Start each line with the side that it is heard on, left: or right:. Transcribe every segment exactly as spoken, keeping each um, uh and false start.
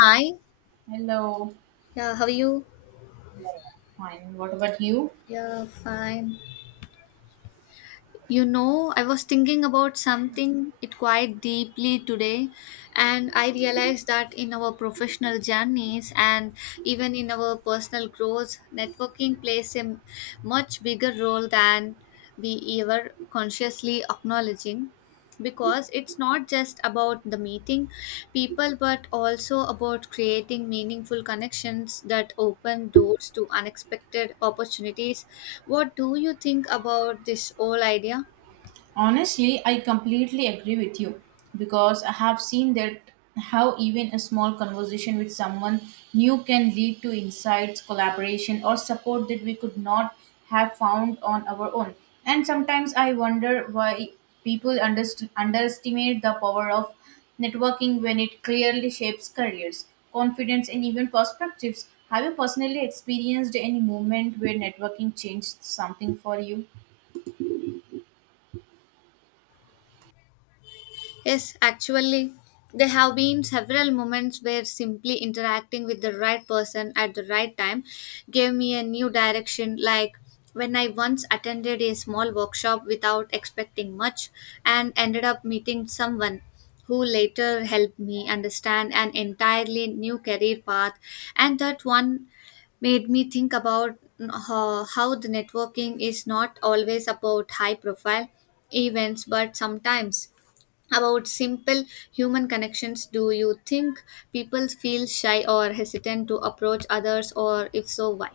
left: Hi.
right: Hello.
left: Yeah, how are you?
right: Yeah, fine. What about you?
left: Yeah, fine. you know, I was thinking about something it quite deeply today, and I realized that in our professional journeys and even in our personal growth, networking plays a much bigger role than we ever consciously acknowledging. Because it's not just about the meeting people but also about creating meaningful connections that open doors to unexpected opportunities. What do you think about this whole idea?
right: Honestly, I completely agree with you because I have seen that how even a small conversation with someone new can lead to insights, collaboration, or support that we could not have found on our own. And sometimes I wonder why people underst- underestimate the power of networking when it clearly shapes careers, confidence, and even perspectives. Have you personally experienced any moment where networking changed something for you?
left: Yes, actually, there have been several moments where simply interacting with the right person at the right time gave me a new direction. Like when I once attended a small workshop without expecting much and ended up meeting someone who later helped me understand an entirely new career path, and that one made me think about how, how the networking is not always about high profile events but sometimes about simple human connections. Do you think people feel shy or hesitant to approach others, or if so why?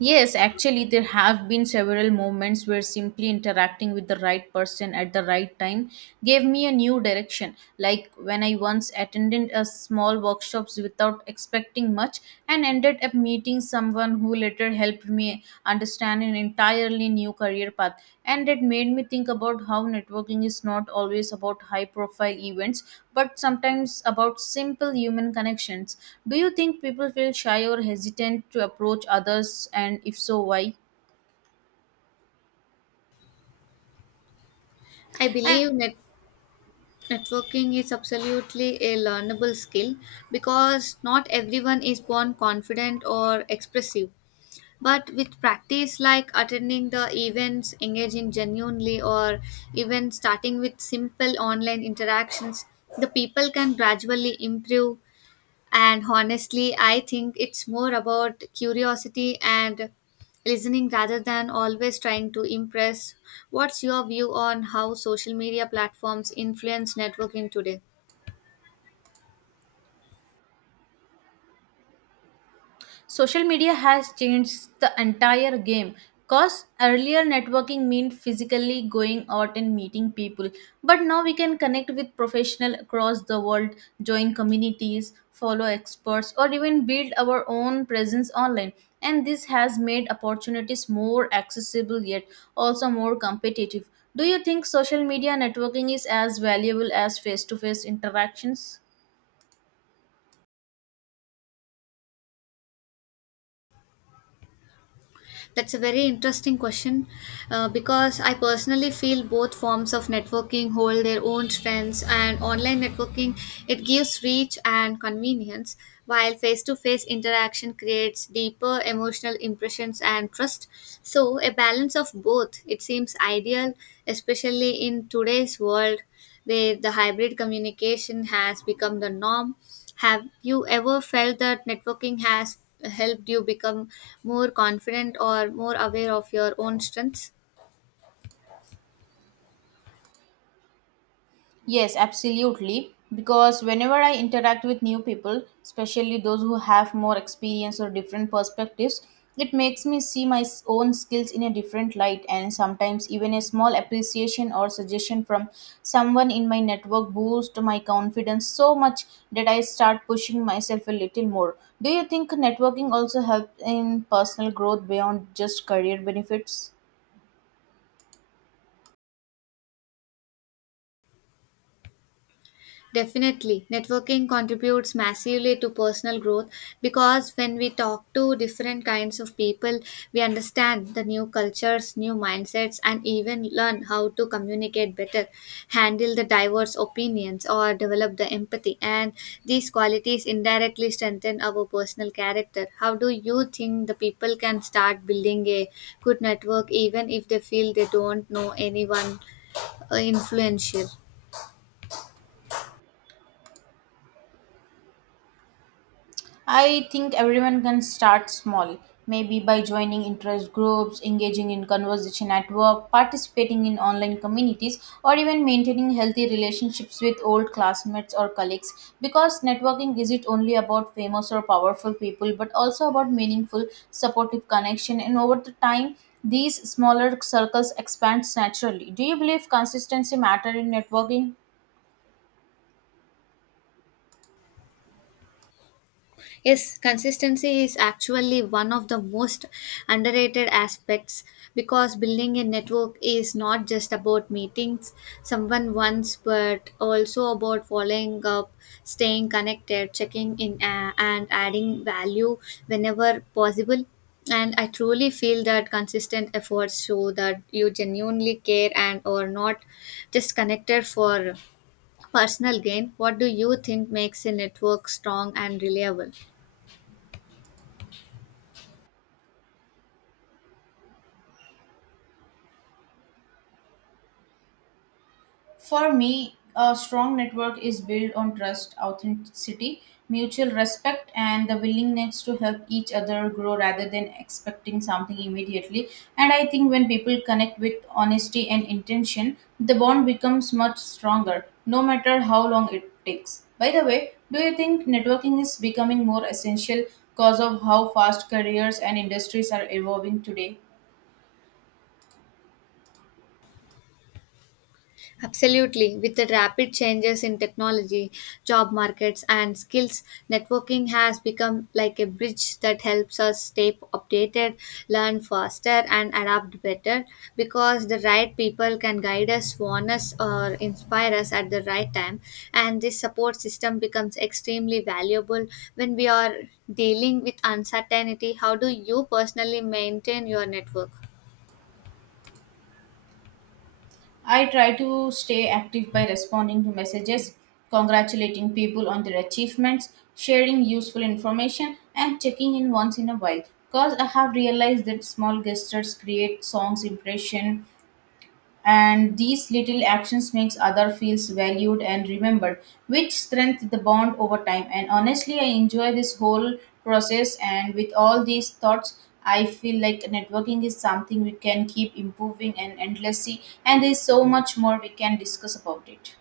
right: Yes, actually, there have been several moments where simply interacting with the right person at the right time gave me a new direction. Like when I once attended a small workshops without expecting much and ended up meeting someone who later helped me understand an entirely new career path, and it made me think about how networking is not always about high profile events but sometimes about simple human connections. Do you think people feel shy or hesitant to approach others, and if so why?
left: i
right: A-
left: believe net- Networking is absolutely a learnable skill because not everyone is born confident or expressive, but with practice like attending the events, engaging genuinely, or even starting with simple online interactions, the people can gradually improve. And honestly, I think it's more about curiosity and listening rather than always trying to impress. What's your view on how social media platforms influence networking today?
right: Social media has changed the entire game because earlier networking meant physically going out and meeting people, but now we can connect with professionals across the world, join communities, follow experts, or even build our own presence online. And this has made opportunities more accessible yet also more competitive. Do you think social media networking is as valuable as face to face interactions?
left: That's a very interesting question, uh, because I personally feel both forms of networking hold their own strengths, and online networking, it gives reach and convenience, while face-to-face interaction creates deeper emotional impressions and trust. So a balance of both it seems ideal, especially in today's world where the hybrid communication has become the norm. Have you ever felt that networking has helped you become more confident or more aware of your own strengths?
right: Yes, absolutely. Because whenever I interact with new people, especially those who have more experience or different perspectives, it makes me see my s- own skills in a different light, and sometimes even a small appreciation or suggestion from someone in my network boosts my confidence so much that I start pushing myself a little more. Do you think networking also helps in personal growth beyond just career benefits?
left: Definitely. Networking contributes massively to personal growth because when we talk to different kinds of people, we understand the new cultures, new mindsets, and even learn how to communicate better, handle the diverse opinions, or develop the empathy. And these qualities indirectly strengthen our personal character. How do you think the people can start building a good network even if they feel they don't know anyone uh, influential?
right: I think everyone can start small, maybe by joining interest groups, engaging in conversation at work, participating in online communities, or even maintaining healthy relationships with old classmates or colleagues. Because networking isn't only about famous or powerful people, but also about meaningful, supportive connection, and over the time, these smaller circles expand naturally. Do you believe consistency matter in networking?
left: Yes, consistency is actually one of the most underrated aspects because building a network is not just about meetings someone once but also about following up, staying connected, checking in, uh, and adding value whenever possible. And I truly feel that consistent efforts show that you genuinely care and are not just connected for personal gain. What do you think makes a network strong and reliable?
right: For me, a strong network is built on trust, authenticity, mutual respect, and the willingness to help each other grow rather than expecting something immediately. And I think when people connect with honesty and intention, the bond becomes much stronger, no matter how long it takes. By the way, do you think networking is becoming more essential because of how fast careers and industries are evolving today?
left: Absolutely. With the rapid changes in technology, job markets, and skills, networking has become like a bridge that helps us stay updated, learn faster, and adapt better because the right people can guide us, warn us, or inspire us at the right time. And this support system becomes extremely valuable when we are dealing with uncertainty. How do you personally maintain your network?
right: I try to stay active by responding to messages, congratulating people on their achievements, sharing useful information, and checking in once in a while. Because I have realized that small gestures create songs impression, and these little actions makes other feels valued and remembered, which strength the bond over time. And honestly, I enjoy this whole process, and with all these thoughts I feel like networking is something we can keep improving and endlessly, and there's so much more we can discuss about it.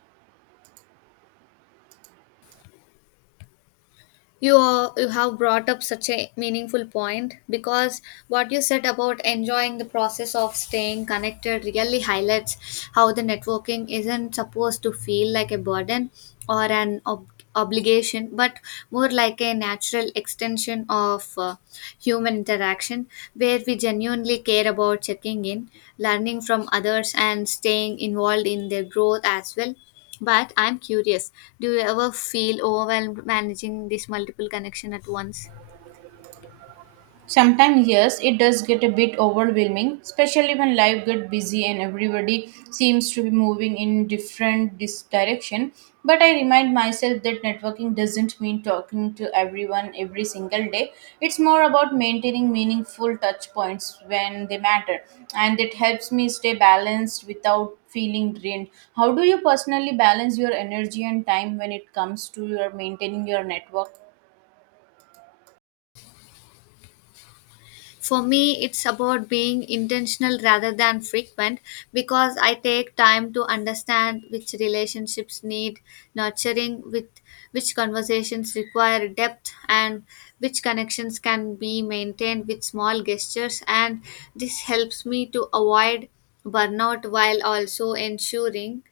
left: you are, You have brought up such a meaningful point because what you said about enjoying the process of staying connected really highlights how the networking isn't supposed to feel like a burden or an ob- obligation, but more like a natural extension of uh, human interaction where we genuinely care about checking in, learning from others, and staying involved in their growth as well. But I'm curious, do you ever feel overwhelmed managing this multiple connection at once?
right: Sometimes, yes, it does get a bit overwhelming, especially when life gets busy and everybody seems to be moving in different dis- direction. But I remind myself that networking doesn't mean talking to everyone every single day. It's more about maintaining meaningful touch points when they matter, and it helps me stay balanced without feeling drained. How do you personally balance your energy and time when it comes to your maintaining your network?
left: For me, it's about being intentional rather than frequent because I take time to understand which relationships need nurturing, with which conversations require depth, and which connections can be maintained with small gestures. And this helps me to avoid burnout while also ensuring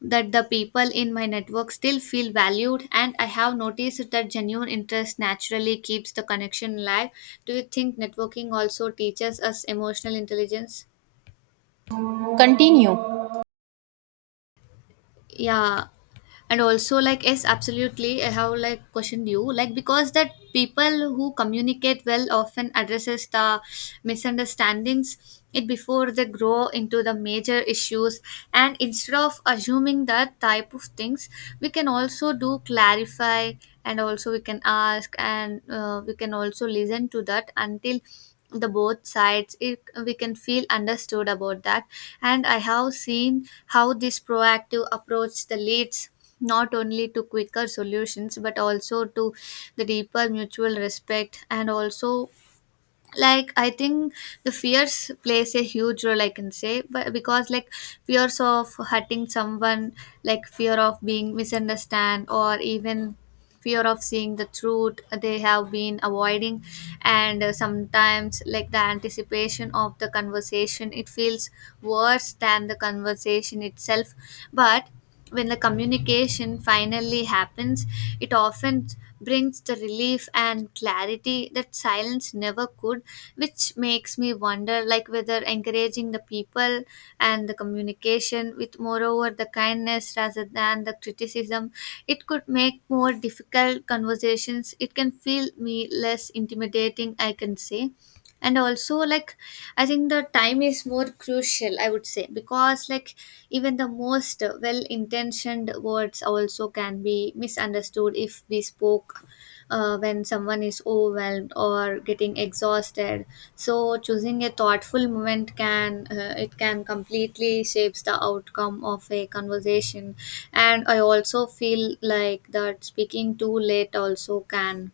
left: that the people in my network still feel valued, and I have noticed that genuine interest naturally keeps the connection alive. Do you think networking also teaches us emotional intelligence?
right: Continue.
left: Yeah, and also like, yes absolutely, I have like questioned you like because that people who communicate well often addresses the misunderstandings it before they grow into the major issues, and instead of assuming that type of things, we can also do clarify, and also we can ask, and uh, we can also listen to that until the both sides it, we can feel understood about that. And I have seen how this proactive approach the leads not only to quicker solutions but also to the deeper mutual respect. And also like, I think the fears plays a huge role I can say, but because like fears of hurting someone, like fear of being misunderstood, or even fear of seeing the truth they have been avoiding. And uh, sometimes like the anticipation of the conversation it feels worse than the conversation itself. But when the communication finally happens, it often brings the relief and clarity that silence never could, which makes me wonder like whether encouraging the people and the communication with moreover the kindness rather than the criticism, it could make more difficult conversations it can feel me less intimidating I can say. And also like, I think the time is more crucial, I would say, because like even the most well intentioned words also can be misunderstood if we spoke uh, when someone is overwhelmed or getting exhausted. So choosing a thoughtful moment can uh, it can completely shapes the outcome of a conversation. And I also feel like that speaking too late also can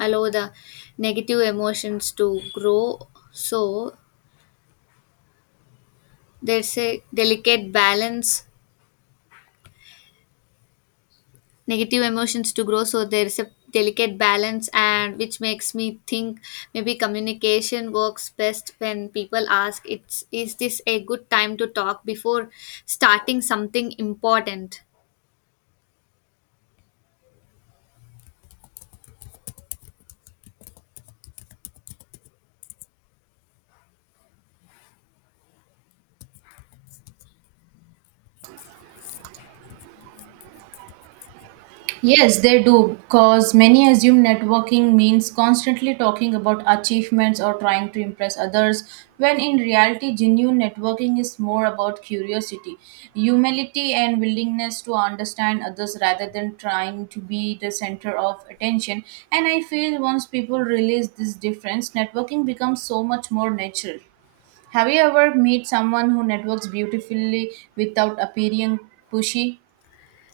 left: allow the negative emotions to grow, so there's a delicate balance. Negative emotions to grow so there's a delicate balance and Which makes me think maybe communication works best when people ask it's is this a good time to talk before starting something important.
right: Yes, they do, because many assume networking means constantly talking about achievements or trying to impress others, when in reality, genuine networking is more about curiosity, humility, and willingness to understand others rather than trying to be the center of attention. And I feel once people realize this difference, networking becomes so much more natural. Have you ever met someone who networks beautifully without appearing pushy?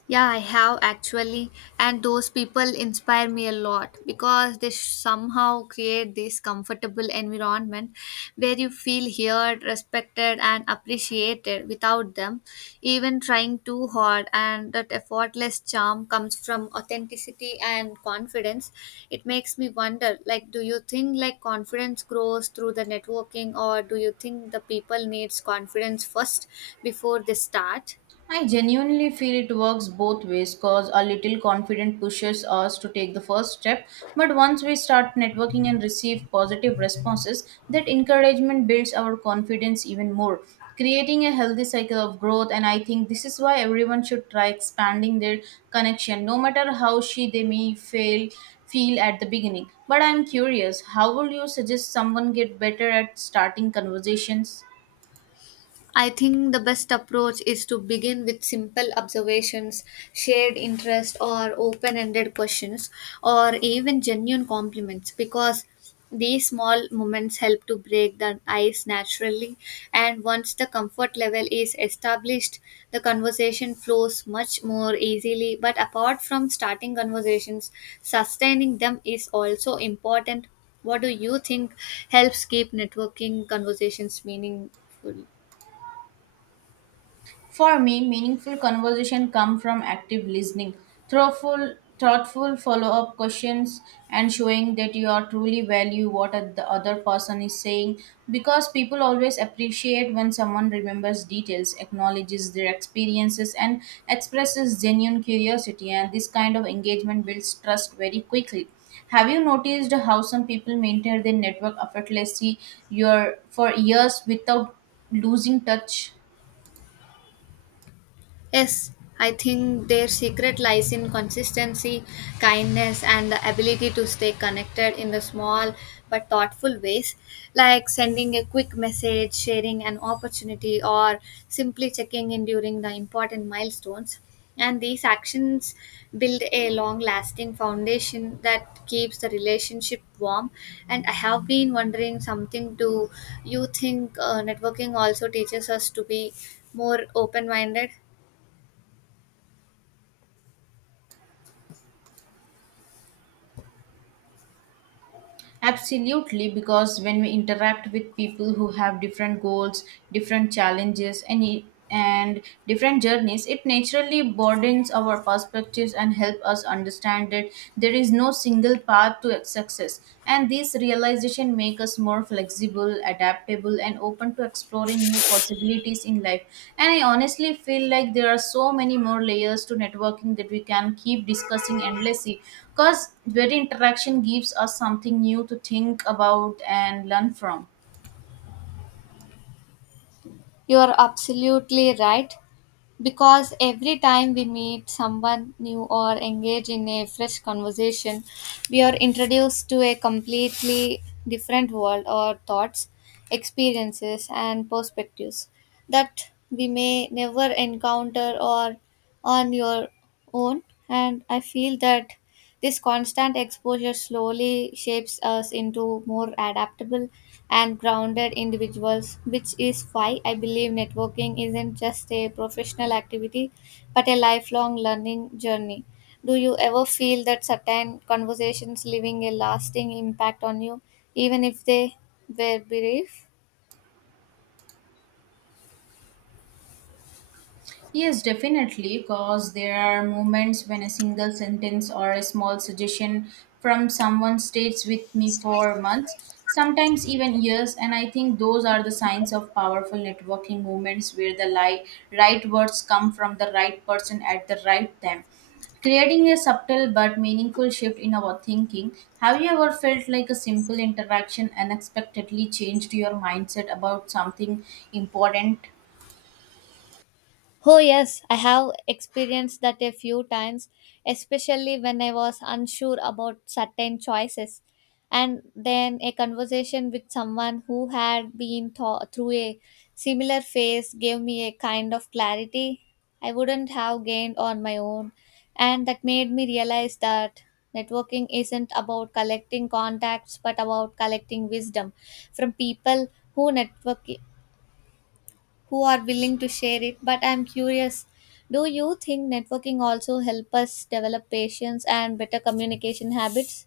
left: Yeah, I have actually, and those people inspire me a lot because they somehow create this comfortable environment where you feel heard, respected, and appreciated without them even trying too hard. And that effortless charm comes from authenticity and confidence. It makes me wonder, like, do you think like confidence grows through the networking, or do you think the people needs confidence first before they start?
right: I genuinely feel it works both ways because a little confident pushes us to take the first step. But once we start networking and receive positive responses, that encouragement builds our confidence even more, creating a healthy cycle of growth. And I think this is why everyone should try expanding their connection, no matter how she they may fail feel at the beginning. But I'm curious, how would you suggest someone get better at starting conversations?
left: I think the best approach is to begin with simple observations, shared interest, or open ended questions, or even genuine compliments because these small moments help to break the ice naturally. And once the comfort level is established, the conversation flows much more easily. But apart from starting conversations, sustaining them is also important. What do you think helps keep networking conversations meaningful?
right: For me, meaningful conversation come from active listening, thoughtful, thoughtful follow-up questions, and showing that you are truly value what a- the other person is saying. Because people always appreciate when someone remembers details, acknowledges their experiences, and expresses genuine curiosity. And this kind of engagement builds trust very quickly. Have you noticed how some people maintain their network effortlessly your, for years without losing touch?
left: Yes, I think their secret lies in consistency, kindness, and the ability to stay connected in the small but thoughtful ways, like sending a quick message, sharing an opportunity, or simply checking in during the important milestones. And these actions build a long lasting foundation that keeps the relationship warm. And I have been wondering something, do you think uh, networking also teaches us to be more open minded?
right: Absolutely, because when we interact with people who have different goals, different challenges, and i- and different journeys, it naturally broadens our perspectives and help us understand that there is no single path to success. And this realization makes make us more flexible, adaptable, and open to exploring new possibilities in life. And I honestly feel like there are so many more layers to networking that we can keep discussing endlessly because every interaction gives us something new to think about and learn from.
left: You are absolutely right, because every time we meet someone new or engage in a fresh conversation, we are introduced to a completely different world or thoughts, experiences, and perspectives that we may never encounter or on your own. And I feel that this constant exposure slowly shapes us into more adaptable and grounded individuals, which is why I believe networking isn't just a professional activity but a lifelong learning journey. Do you ever feel that certain conversations leaving a lasting impact on you, even if they were brief?
right: Yes, definitely, because there are moments when a single sentence or a small suggestion from someone stays with me for months, sometimes even years, and I think those are the signs of powerful networking moments where the li- right words come from the right person at the right time, creating a subtle but meaningful shift in our thinking. Have you ever felt like a simple interaction unexpectedly changed your mindset about something important?
left: Oh, yes, I have experienced that a few times, especially when I was unsure about certain choices. And then a conversation with someone who had been th- through a similar phase gave me a kind of clarity I wouldn't have gained on my own. And that made me realize that networking isn't about collecting contacts but about collecting wisdom from people who network who are willing to share it. But I'm curious, do you think networking also help us develop patience and better communication habits?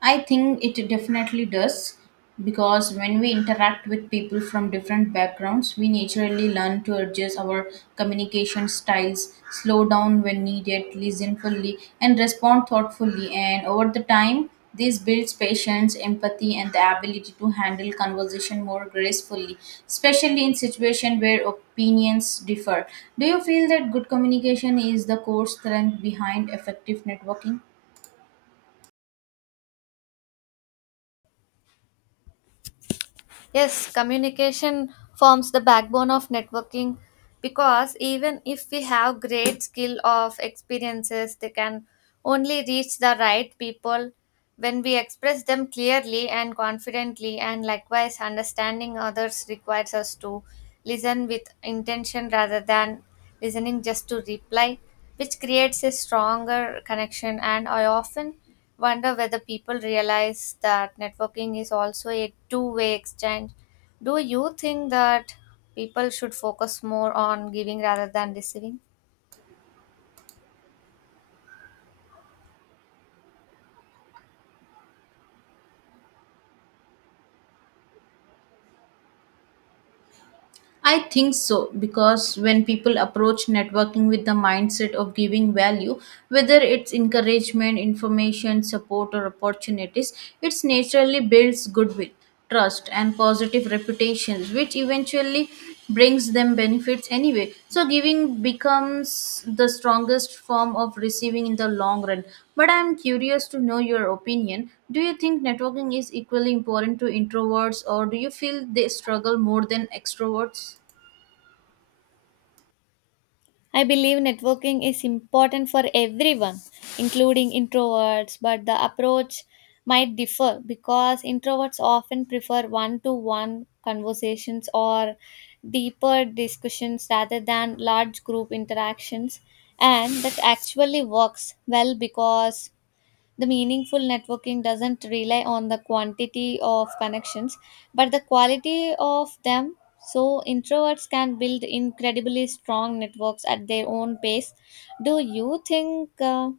right: I think it definitely does because when we interact with people from different backgrounds, we naturally learn to adjust our communication styles, slow down when needed, listen fully, and respond thoughtfully. And over the time, this builds patience, empathy, and the ability to handle conversation more gracefully, especially in situations where opinions differ. Do you feel that good communication is the core strength behind effective networking?
left: Yes, communication forms the backbone of networking because even if we have great skill of experiences, they can only reach the right people when we express them clearly and confidently, and likewise understanding others requires us to listen with intention rather than listening just to reply, which creates a stronger connection. And I often wonder whether people realize that networking is also a two way exchange. Do you think that people should focus more on giving rather than receiving?
right: I think so because when people approach networking with the mindset of giving value, whether it's encouragement, information, support, or opportunities, it naturally builds goodwill, trust, and positive reputations, which eventually brings them benefits anyway. So giving becomes the strongest form of receiving in the long run. But I'm curious to know your opinion, do you think networking is equally important to introverts, or do you feel they struggle more than extroverts?
left: I believe networking is important for everyone, including introverts, but the approach might differ because introverts often prefer one to one conversations or deeper discussions rather than large group interactions, and that actually works well because the meaningful networking doesn't rely on the quantity of connections, but the quality of them. So, introverts can build incredibly strong networks at their own pace. Do you think uh,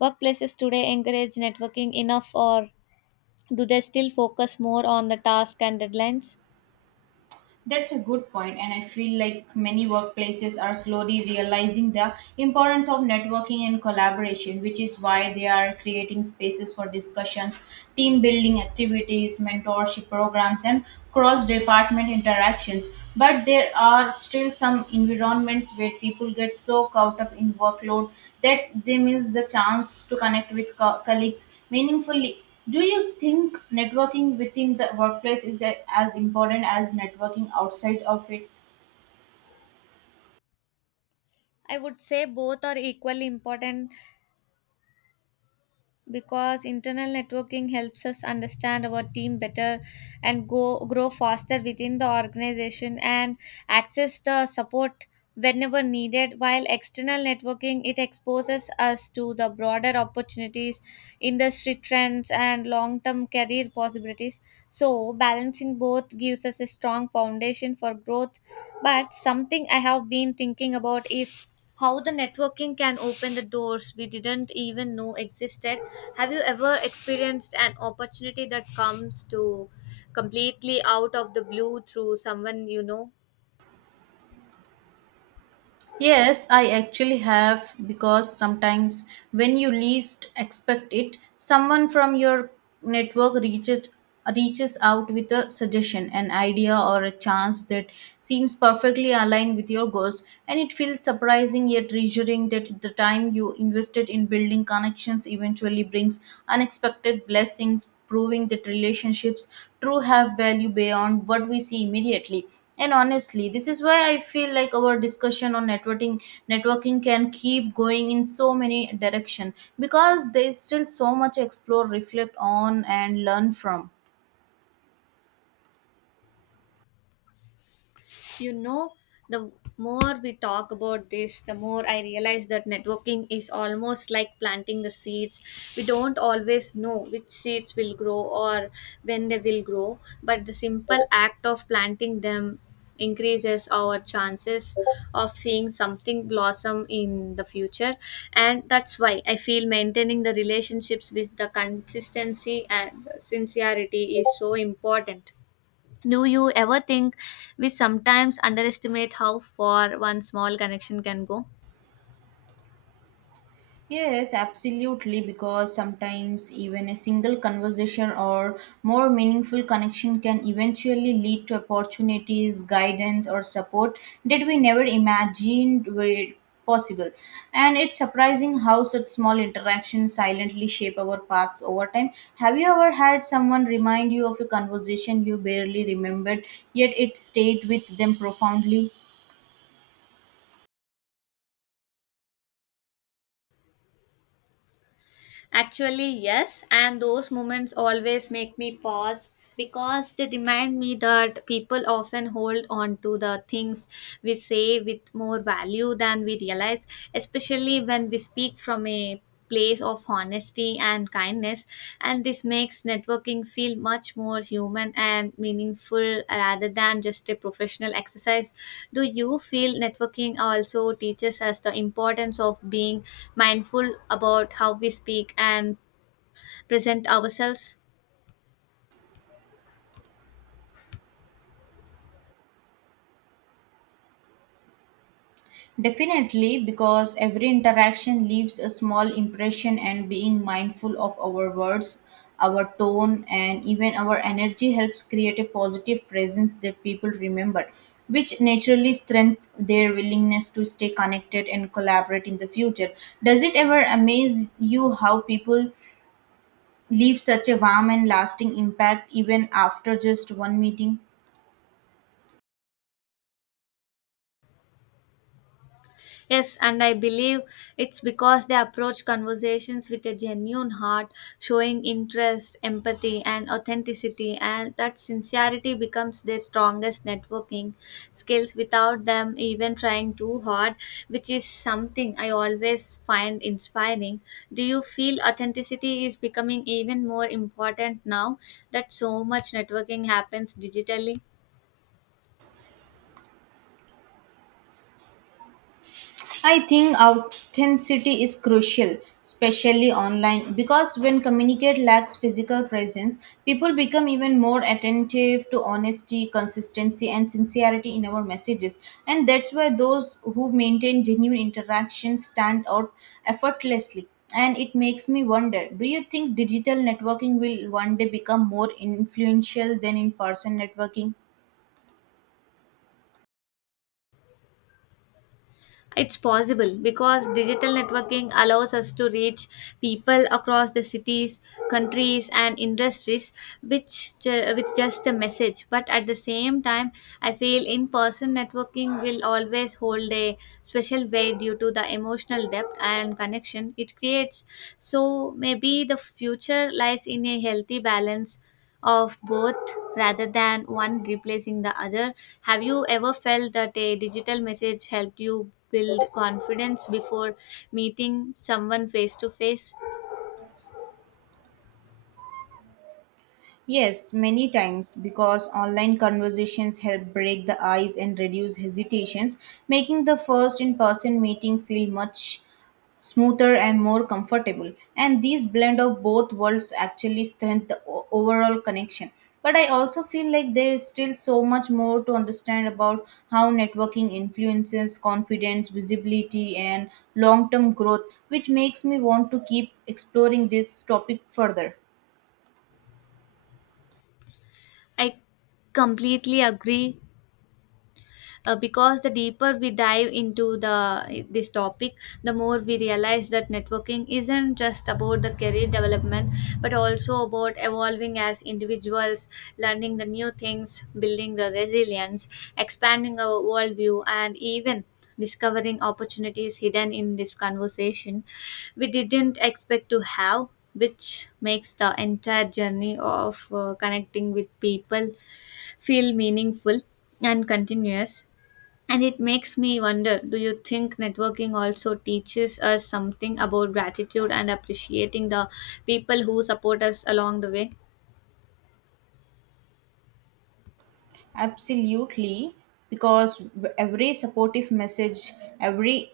left: workplaces today encourage networking enough, or do they still focus more on the task and deadlines?
right: That's a good point, and I feel like many workplaces are slowly realizing the importance of networking and collaboration, which is why they are creating spaces for discussions, team building activities, mentorship programs, and cross department interactions. But there are still some environments where people get so caught up in workload that they miss the chance to connect with co- colleagues meaningfully. Do you think networking within the workplace is a- as important as networking outside of it?
left: I would say both are equally important because internal networking helps us understand our team better and go grow faster within the organization and access the support whenever needed, while external networking it exposes us to the broader opportunities, industry trends, and long-term career possibilities. So balancing both gives us a strong foundation for growth. But something I have been thinking about is how the networking can open the doors we didn't even know existed. Have you ever experienced an opportunity that comes to completely out of the blue through someone you know?
right: Yes, I actually have, because sometimes when you least expect it, someone from your network reaches reaches out with a suggestion, an idea or a chance that seems perfectly aligned with your goals, and it feels surprising yet reassuring that the time you invested in building connections eventually brings unexpected blessings, proving that relationships true have value beyond what we see immediately. And honestly, this is why I feel like our discussion on networking networking can keep going in so many direction, because there is still so much explore, reflect on and learn from.
left: You know, the more we talk about this, the more I realize that networking is almost like planting the seeds. We don't always know which seeds will grow or when they will grow, but the simple act of planting them increases our chances of seeing something blossom in the future. And that's why I feel maintaining the relationships with the consistency and sincerity is so important. Do you ever think we sometimes underestimate how far one small connection can go?
right: Yes, absolutely, because sometimes even a single conversation or more meaningful connection can eventually lead to opportunities, guidance, or support that we never imagined were possible. And it's surprising how such small interactions silently shape our paths over time. Have you ever had someone remind you of a conversation you barely remembered, yet it stayed with them profoundly?
left: Actually, yes, and those moments always make me pause because they remind me that people often hold on to the things we say with more value than we realize, especially when we speak from a place of honesty and kindness. And this makes networking feel much more human and meaningful rather than just a professional exercise. Do you feel networking also teaches us the importance of being mindful about how we speak and present ourselves?
right: Definitely, because every interaction leaves a small impression, and being mindful of our words, our tone, and even our energy helps create a positive presence that people remember, which naturally strengthens their willingness to stay connected and collaborate in the future. Does it ever amaze you how people leave such a warm and lasting impact even after just one meeting?
left: Yes, and I believe it's because they approach conversations with a genuine heart, showing interest, empathy, and authenticity, and that sincerity becomes their strongest networking skills without them even trying too hard, which is something I always find inspiring. Do you feel authenticity is becoming even more important now that so much networking happens digitally?
right: I think authenticity is crucial, especially online, because when communicate lacks physical presence, people become even more attentive to honesty, consistency, and sincerity in our messages. And that's why those who maintain genuine interactions stand out effortlessly. And it makes me wonder, do you think digital networking will one day become more influential than in person networking?
left: It's possible because digital networking allows us to reach people across the cities, countries, and industries, which ju- with just a message. But at the same time, I feel in-person networking will always hold a special weight due to the emotional depth and connection it creates. So maybe the future lies in a healthy balance of both rather than one replacing the other. Have you ever felt that a digital message helped you build confidence before meeting someone face to face?
right: Yes, many times, because online conversations help break the ice and reduce hesitations, making the first in person meeting feel much smoother and more comfortable. And these blend of both worlds actually strengthen the o- overall connection. But I also feel like there is still so much more to understand about how networking influences confidence, visibility, and long term growth, which makes me want to keep exploring this topic further.
left: I completely agree. Uh, because the deeper we dive into the this topic, the more we realize that networking isn't just about the career development, but also about evolving as individuals, learning the new things, building the resilience, expanding our worldview, and even discovering opportunities hidden in this conversation we didn't expect to have, which makes the entire journey of uh, connecting with people feel meaningful and continuous. And it makes me wonder, do you think networking also teaches us something about gratitude and appreciating the people who support us along the way?
right: Absolutely, because every supportive message, every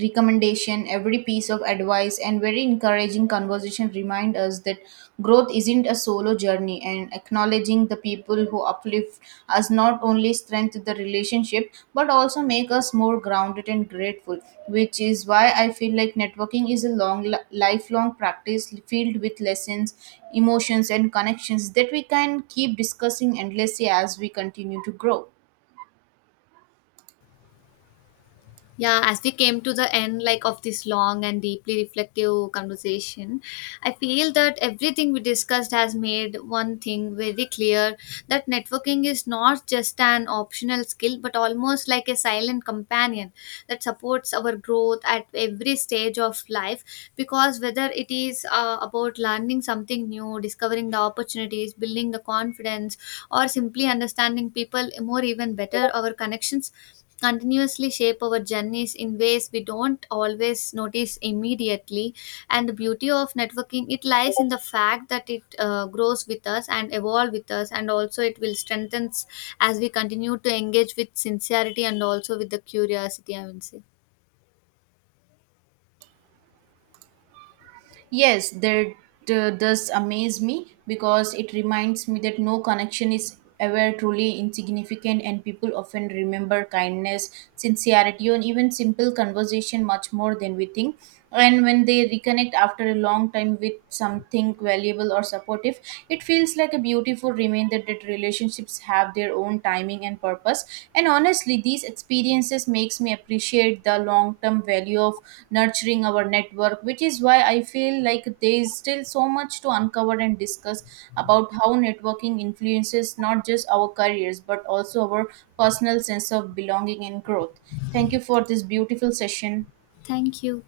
right: recommendation, every piece of advice, and very encouraging conversation remind us that growth isn't a solo journey. And acknowledging the people who uplift us not only strengthen the relationship but also make us more grounded and grateful. Which is why I feel like networking is a long, li- lifelong practice filled with lessons, emotions, and connections that we can keep discussing endlessly as we continue to grow.
left: Yeah, as we came to the end like of this long and deeply reflective conversation, I feel that everything we discussed has made one thing very clear, that networking is not just an optional skill but almost like a silent companion that supports our growth at every stage of life, because whether it is uh, about learning something new, discovering the opportunities, building the confidence, or simply understanding people more even better, our connections continuously shape our journeys in ways we don't always notice immediately. And the beauty of networking it lies in the fact that it uh, grows with us and evolve with us, and also it will strengthen as we continue to engage with sincerity and also with the curiosity, I will say.
right: Yes, that uh, does amaze me because it reminds me that no connection is ever truly insignificant, and people often remember kindness, sincerity, and even simple conversation much more than we think. And when they reconnect after a long time with something valuable or supportive, it feels like a beautiful reminder that relationships have their own timing and purpose. And honestly, these experiences makes me appreciate the long term value of nurturing our network, which is why I feel like there is still so much to uncover and discuss about how networking influences not just our careers but also our personal sense of belonging and growth. Thank you for this beautiful session.
left: Thank you.